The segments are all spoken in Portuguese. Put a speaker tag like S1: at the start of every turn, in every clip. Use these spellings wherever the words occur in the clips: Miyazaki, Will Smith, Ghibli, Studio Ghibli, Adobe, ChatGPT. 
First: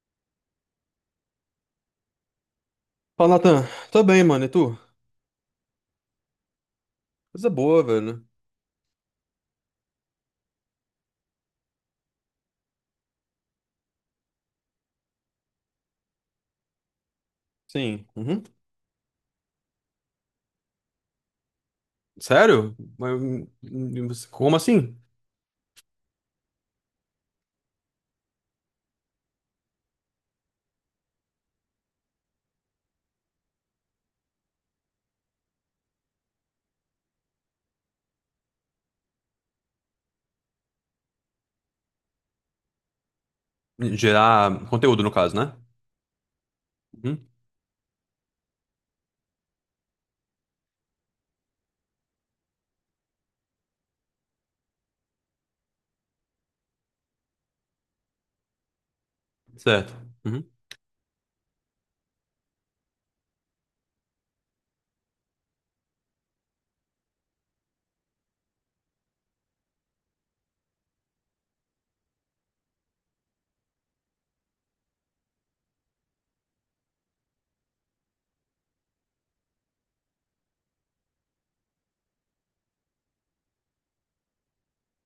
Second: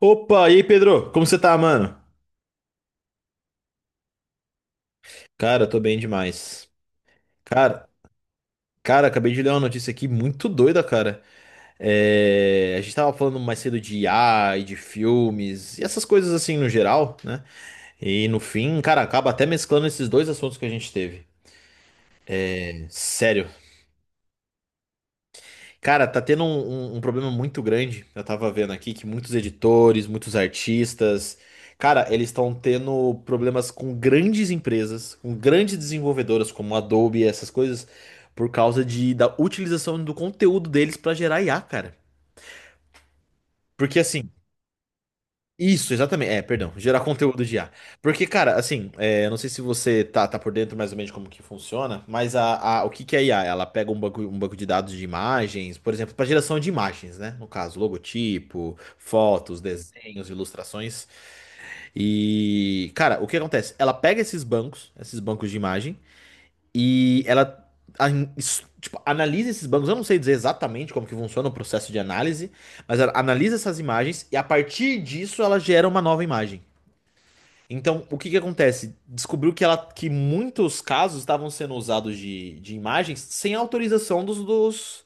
S1: Opa, e aí, Pedro? Como você tá, mano?
S2: Fala, Natan. Tô bem, mano. E tu?
S1: Cara, eu tô bem demais.
S2: Coisa boa,
S1: Cara,
S2: velho.
S1: cara, acabei de ler uma notícia aqui muito doida, cara. A gente tava falando mais cedo de IA e de filmes e essas coisas assim no geral, né?
S2: Sim.
S1: E no
S2: Uhum.
S1: fim, cara, acaba até mesclando esses dois assuntos que a gente teve.
S2: Sério? Mas,
S1: Sério,
S2: como assim?
S1: cara, tá tendo um problema muito grande. Eu tava vendo aqui que muitos editores, muitos artistas, cara, eles estão tendo problemas com grandes empresas, com grandes desenvolvedoras como Adobe, essas coisas, por causa da utilização do conteúdo deles pra gerar IA, cara. Porque assim,
S2: Gerar conteúdo, no caso, né?
S1: isso, exatamente. Perdão, gerar
S2: Uhum.
S1: conteúdo de IA. Porque, cara, assim, eu não sei se você tá por dentro mais ou menos de como que funciona, mas o que que é IA? Ela pega um banco de dados de imagens, por exemplo, para geração de imagens, né? No caso, logotipo, fotos,
S2: Certo.
S1: desenhos,
S2: Uhum.
S1: ilustrações. E, cara, o que acontece? Ela pega esses bancos de imagens e ela a- tipo, analisa esses bancos. Eu não sei dizer exatamente como que funciona o processo de análise, mas ela analisa essas imagens e a partir disso ela gera uma nova imagem. Então, o que que acontece? Descobriu que ela que muitos casos estavam sendo usados de imagens sem autorização dos, dos,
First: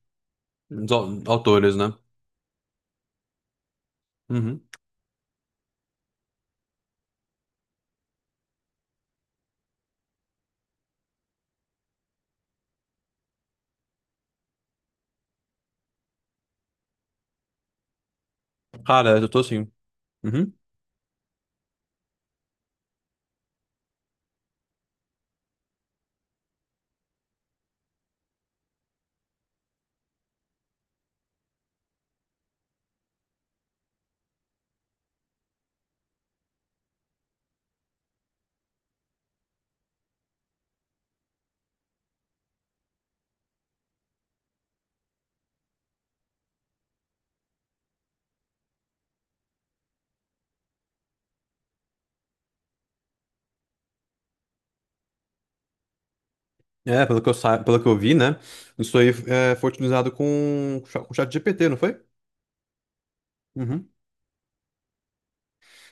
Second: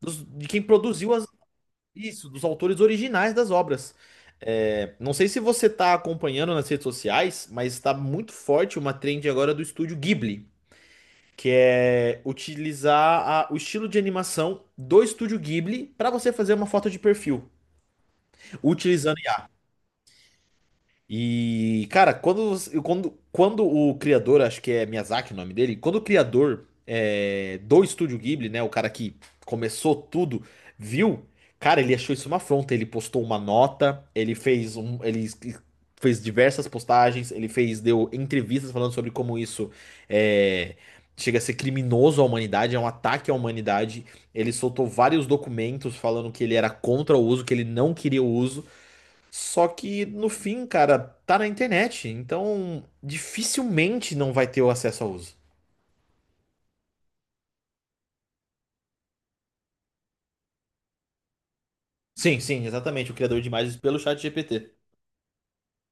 S1: dos- de quem produziu as,
S2: Autores, né?
S1: isso, dos autores originais das obras.
S2: Uhum.
S1: É, não sei se você está acompanhando nas redes sociais, mas está muito forte uma trend agora do estúdio Ghibli que é utilizar o estilo de animação do estúdio Ghibli para você fazer uma foto de perfil,
S2: Cara,
S1: utilizando
S2: eu tô assim. Uhum.
S1: e, cara, quando o criador, acho que é Miyazaki o nome dele, quando o criador do Estúdio Ghibli, né, o cara que começou tudo, viu, cara, ele achou isso uma afronta. Ele postou uma nota, ele fez um, fez diversas postagens, ele fez, deu entrevistas falando sobre como isso é, chega a ser criminoso à humanidade, é um ataque à humanidade. Ele soltou vários documentos falando que ele era contra o uso, que ele não queria o uso. Só que no fim, cara, tá na internet, então dificilmente não vai ter o acesso ao uso.
S2: Pelo que eu vi, né? Isso aí é, foi utilizado com o chat GPT, não foi?
S1: Sim, sim, exatamente, o criador de imagens
S2: Uhum.
S1: pelo chat GPT.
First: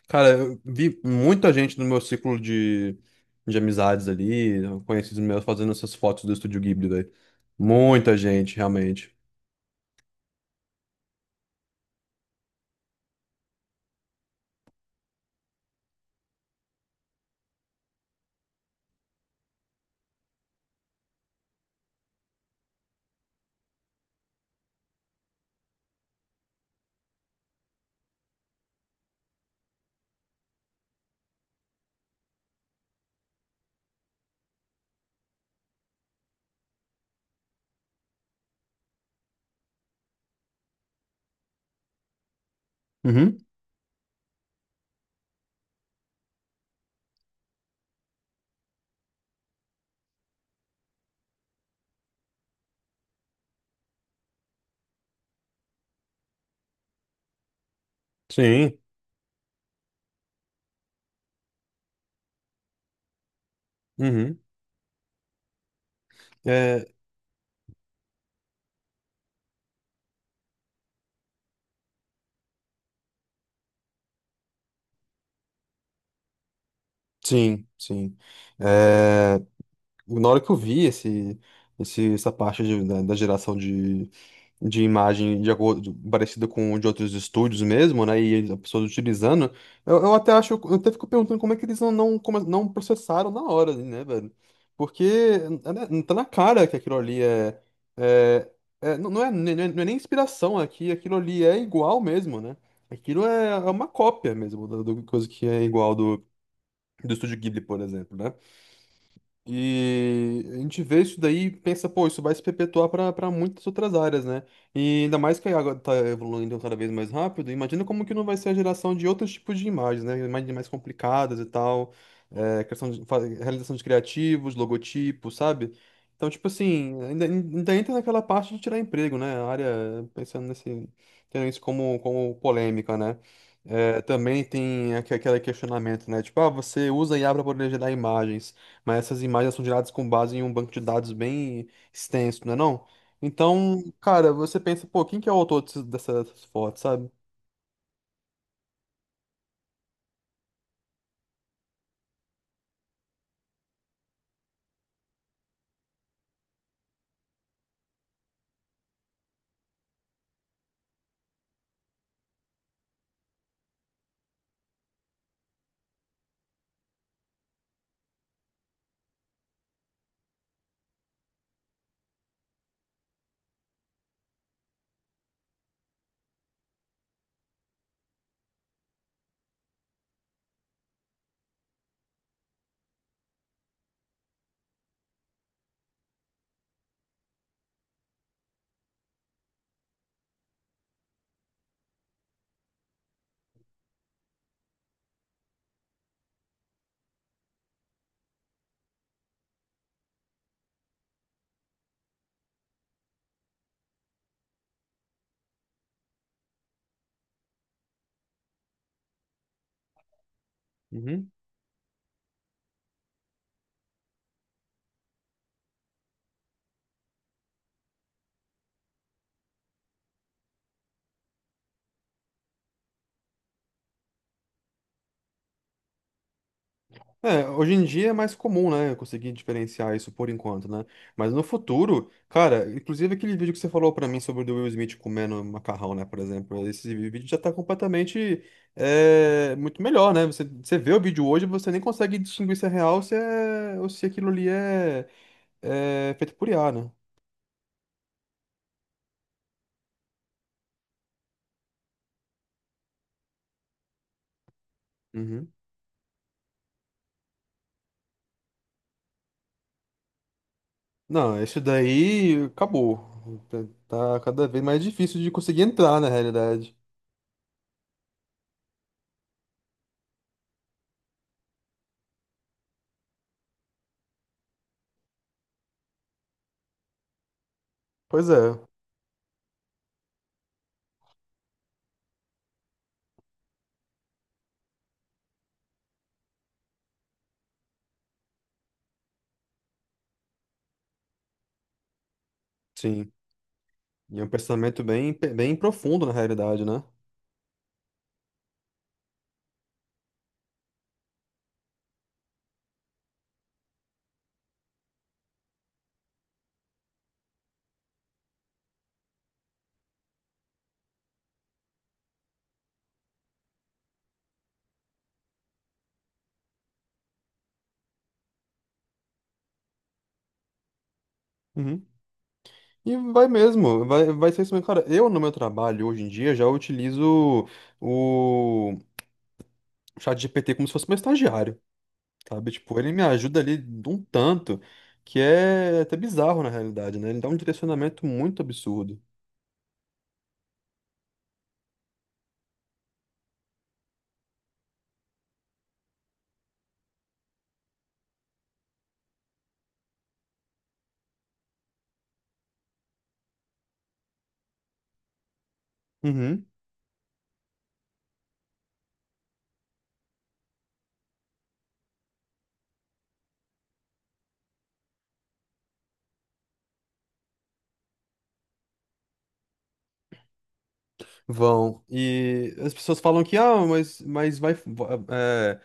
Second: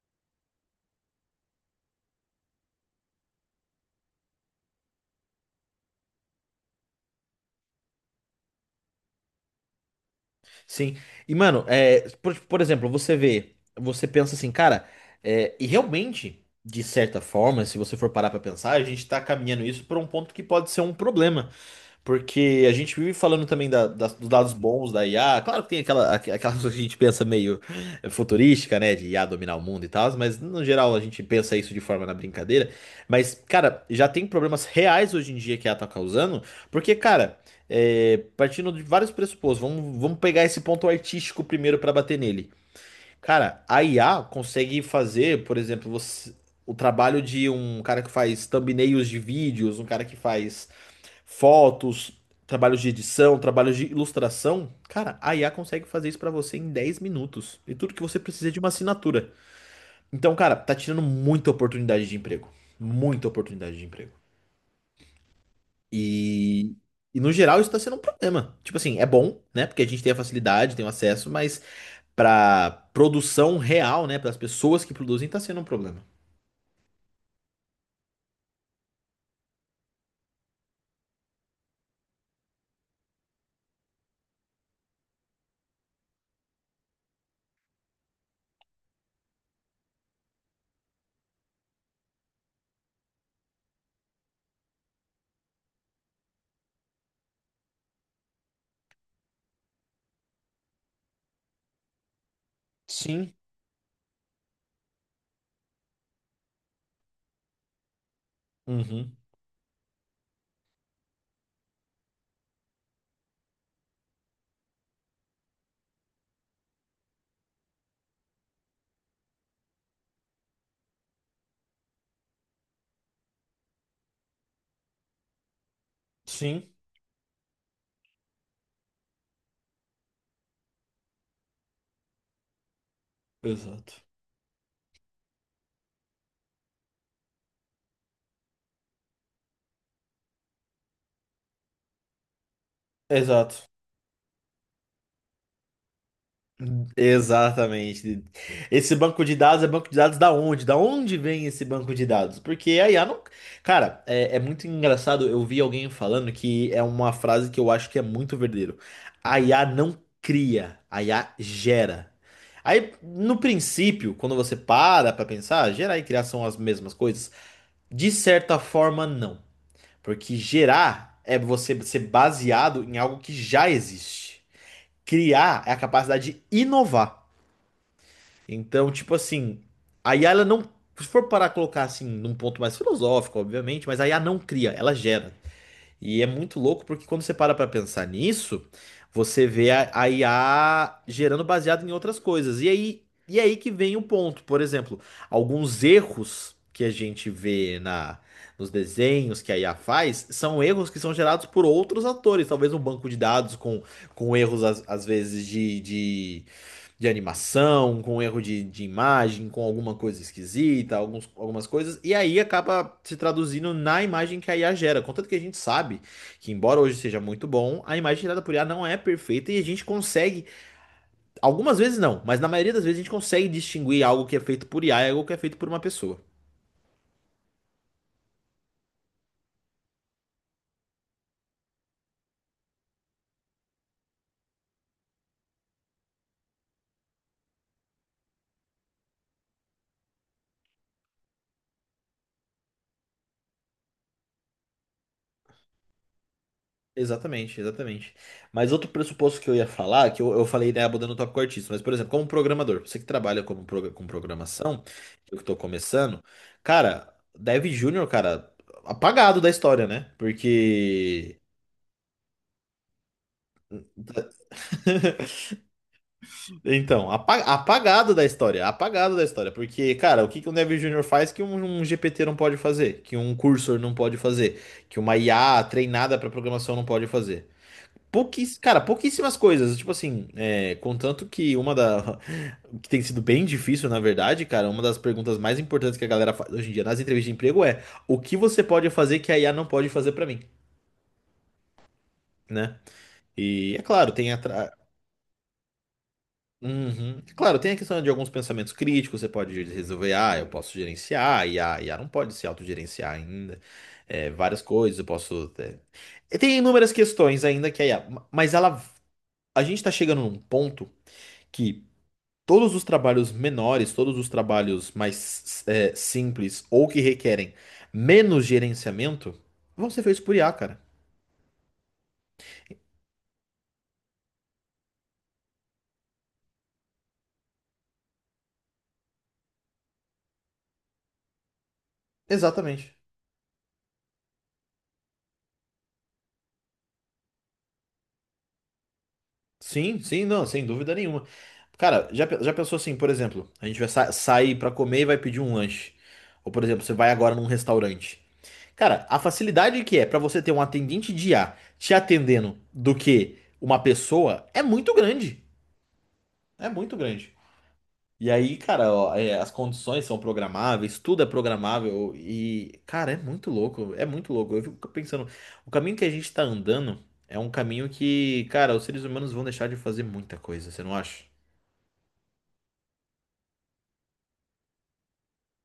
S2: Cara, eu vi muita gente no meu ciclo de amizades ali, conhecidos meus fazendo essas fotos do Estúdio Ghibli, velho. Muita gente, realmente.
S1: Sim. E, mano, por exemplo, você vê, você pensa assim, cara, e realmente, de certa forma, se você for parar pra pensar, a gente tá caminhando isso pra um ponto que pode ser um problema. Porque a gente vive falando também dos dados bons da IA. Claro que tem aquela coisa que a gente pensa meio futurística, né? De IA dominar o mundo e tal, mas no geral a gente pensa isso de forma na brincadeira. Mas, cara, já tem problemas reais hoje em dia que a IA tá causando, porque, cara, partindo de vários pressupostos, vamos pegar esse ponto artístico primeiro para bater nele.
S2: Uhum,
S1: Cara, a IA consegue fazer, por exemplo, o trabalho de um cara que faz thumbnails de vídeos, um cara que faz fotos, trabalhos de edição, trabalhos de ilustração, cara, a IA consegue fazer isso pra você em 10 minutos. E tudo que você precisa é de uma
S2: sim,
S1: assinatura. Então, cara, tá tirando muita oportunidade de emprego. Muita oportunidade de emprego.
S2: uhum.
S1: E,
S2: É,
S1: e no geral isso tá sendo um problema. Tipo assim, é bom, né? Porque a gente tem a facilidade, tem o acesso, mas pra produção real, né, para as pessoas que produzem, tá sendo um problema.
S2: sim, sim. É, na hora que eu vi essa parte da, da geração de imagem de acordo, parecido com o de outros estúdios mesmo, né? E as pessoas utilizando. Eu até acho, eu até fico perguntando como é que eles não processaram na hora, né, velho? Porque é, né, tá na cara que aquilo ali é, é, é- não, não é, nem- não é, não é nem inspiração aqui, aquilo ali é igual mesmo, né? Aquilo
S1: Sim,
S2: é, é uma cópia mesmo, da coisa que é igual do Estúdio Ghibli, por exemplo, né?
S1: uhum,
S2: E a gente vê isso daí e pensa, pô, isso vai se perpetuar para muitas outras áreas, né? E ainda mais que a água tá evoluindo cada vez mais rápido, imagina como que não vai ser a geração de outros tipos de imagens, né? Imagens mais complicadas e tal, é, criação de realização de criativos, logotipos, sabe? Então, tipo
S1: sim,
S2: assim, ainda entra naquela parte de tirar emprego, né? A área, pensando nesse, tendo isso como, como polêmica, né? É,
S1: exato.
S2: também tem aquele questionamento, né? Tipo, ah, você usa IA para poder gerar imagens, mas essas imagens são geradas com base em um banco de dados bem extenso, não é não?
S1: Exato.
S2: Então, cara, você pensa, pô, quem que é o autor dessas, dessas fotos, sabe?
S1: Exatamente. Esse banco de dados é banco de dados da onde? Da onde vem esse banco de dados? Porque a IA não. Cara, é muito engraçado. Eu vi alguém falando que é uma frase que eu acho que é muito verdadeiro. A IA não cria, a IA gera. Aí, no princípio, quando você para pra pensar, gerar e criar são as mesmas coisas? De certa forma, não. Porque gerar é você ser baseado em algo que já existe. Criar é a capacidade de inovar. Então, tipo assim, a IA ela não, se for parar a colocar assim, num ponto mais filosófico, obviamente, mas a IA não cria, ela gera. E é muito louco porque quando você para pra pensar nisso, você vê a IA gerando baseado em outras coisas. E aí que vem o ponto, por exemplo, alguns erros que a gente vê na nos desenhos que a IA faz, são erros que são gerados por outros atores, talvez um banco de dados com erros às vezes de animação, com erro de imagem, com alguma coisa esquisita,
S2: Uhum.
S1: algumas coisas, e aí acaba se traduzindo na imagem que a IA gera. Contanto que a gente sabe que, embora hoje seja muito bom, a imagem gerada por IA não é perfeita e a gente consegue, algumas vezes não, mas na maioria das vezes a gente consegue distinguir algo que é feito por IA e algo que é feito por uma pessoa.
S2: É, hoje em dia é mais comum, né, eu conseguir diferenciar isso por enquanto, né? Mas no futuro, cara, inclusive aquele vídeo que você falou pra mim sobre o do Will Smith comendo macarrão, né, por exemplo, esse vídeo já tá completamente é, muito melhor, né? Você vê o vídeo hoje, você nem consegue distinguir se é real, se é, ou se aquilo ali é, é feito por IA, né?
S1: Exatamente, exatamente. Mas outro pressuposto que eu ia falar, que eu falei, né, abordando o tópico artista, mas, por exemplo, como programador, você que trabalha como, com programação, eu que
S2: Uhum.
S1: tô começando, cara, Dev Júnior, cara, apagado da história, né? Porque.
S2: Não, isso daí acabou. Tá tá cada vez mais difícil de conseguir entrar na realidade.
S1: Então, apagado da história, porque, cara, o que que um Dev Júnior faz que um GPT não pode fazer, que um cursor não pode fazer, que uma IA treinada para programação não pode fazer?
S2: Pois
S1: Pouquíss...
S2: é,
S1: Cara, pouquíssimas coisas. Tipo assim, contanto que uma da. Que tem sido bem difícil, na verdade, cara, uma das perguntas mais importantes que a galera faz hoje em dia nas entrevistas de emprego é: o que você pode fazer que a IA não pode fazer pra mim, né?
S2: sim.
S1: E é claro,
S2: E é um
S1: tem atra...
S2: pensamento bem, bem profundo na realidade, né?
S1: Uhum. É claro, tem a questão de alguns pensamentos críticos, você pode resolver, ah, eu posso gerenciar, e a IA, a não pode se autogerenciar ainda. É, várias coisas, eu posso. E tem inúmeras questões ainda que a IA. Mas ela. A gente tá chegando num ponto. Que todos os trabalhos menores, todos os trabalhos mais simples ou que requerem menos gerenciamento vão ser feitos por IA, cara.
S2: Uhum. E vai mesmo, vai ser isso mesmo. Cara, eu no meu trabalho hoje em dia já utilizo o chat GPT como se fosse meu estagiário, sabe? Tipo, ele
S1: Exatamente.
S2: me ajuda ali de um tanto que é até bizarro na realidade, né? Ele dá um direcionamento muito absurdo.
S1: Sim, sim, não, sem dúvida nenhuma. Cara, já, já pensou assim, por exemplo, a gente vai sair pra comer e vai pedir um lanche. Ou, por exemplo, você vai agora num restaurante. Cara, a facilidade que é pra você ter um atendente de IA te atendendo do que uma pessoa é muito grande.
S2: Uhum.
S1: É muito grande. E aí, cara, ó, as condições são programáveis, tudo é programável e, cara, é muito louco, é muito louco. Eu fico pensando, o caminho que a gente tá andando é um caminho que, cara, os seres humanos vão deixar de fazer muita coisa, você não acha?
S2: Vão. E as pessoas falam que, ah, é,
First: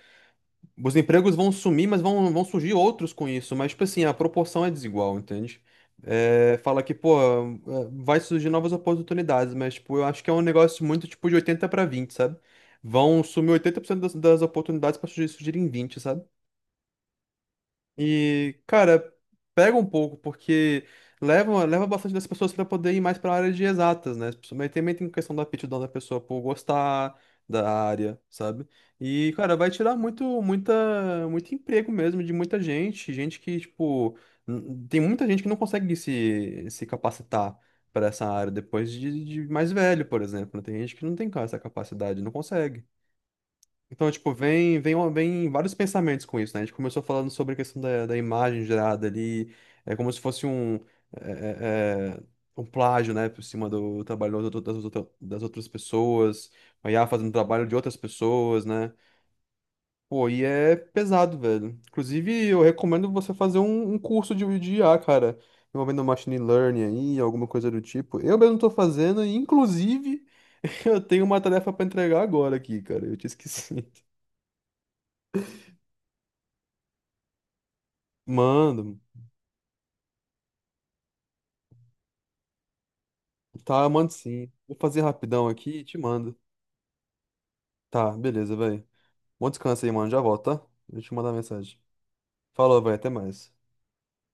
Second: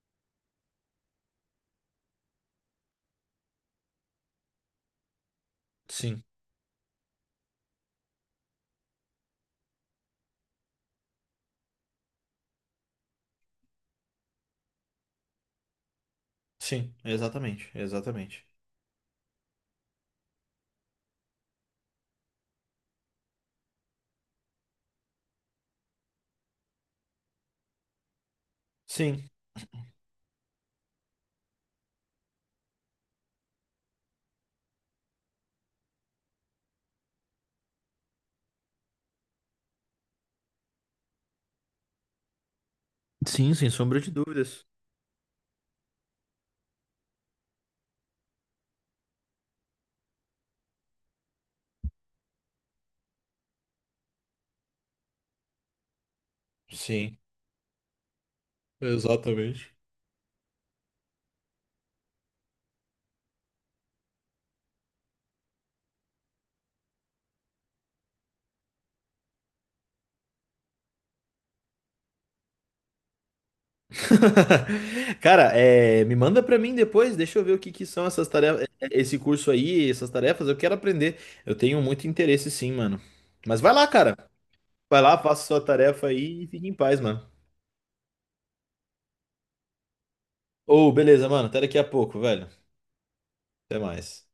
S2: os empregos vão sumir, mas vão surgir outros com isso. Mas, tipo assim, a proporção é desigual, entende?
S1: Sim,
S2: É, fala que, pô, é, vai surgir novas oportunidades, mas, tipo, eu acho que é um negócio muito, tipo, de 80 para vinte, sabe? Vão sumir 80% das, das oportunidades para surgirem vinte, sabe?
S1: sim, exatamente, exatamente.
S2: E, cara, pega um pouco, porque leva bastante das pessoas para poder ir mais para a área de exatas, né? Mas também tem questão da aptidão da pessoa por gostar da área, sabe?
S1: Sim,
S2: E, cara, vai tirar muito emprego mesmo de muita gente, gente que, tipo, tem muita gente que não consegue se capacitar para essa área depois de mais velho, por exemplo, né? Tem gente que não tem essa capacidade, não consegue.
S1: sim, sem sombra
S2: Então,
S1: de
S2: tipo,
S1: dúvidas.
S2: vem vários pensamentos com isso, né? A gente começou falando sobre a questão da imagem gerada ali, é como se fosse é, é, é, um plágio, né, por cima do trabalho das outras pessoas, a IA
S1: Sim,
S2: fazendo trabalho de outras pessoas, né?
S1: exatamente.
S2: Pô, e é pesado, velho. Inclusive, eu recomendo você fazer um curso de IA, cara, envolvendo machine learning aí, alguma coisa do tipo. Eu mesmo tô fazendo, e inclusive, eu tenho uma tarefa pra entregar agora aqui, cara, eu te esqueci.
S1: Cara, me manda pra mim depois, deixa eu ver o que que são essas tarefas,
S2: Mando.
S1: esse curso aí, essas tarefas, eu quero aprender. Eu tenho muito interesse sim, mano. Mas vai
S2: Tá,
S1: lá,
S2: eu mando
S1: cara.
S2: sim. Vou fazer
S1: Vai lá, faça
S2: rapidão
S1: sua
S2: aqui e te
S1: tarefa
S2: mando.
S1: aí e fique em paz, mano.
S2: Tá, beleza, velho. Bom descanso aí, mano. Já volto, tá?
S1: Ô,
S2: Deixa eu te
S1: beleza,
S2: mandar
S1: mano. Até daqui
S2: mensagem.
S1: a pouco, velho.
S2: Falou, velho. Até mais.
S1: Até mais.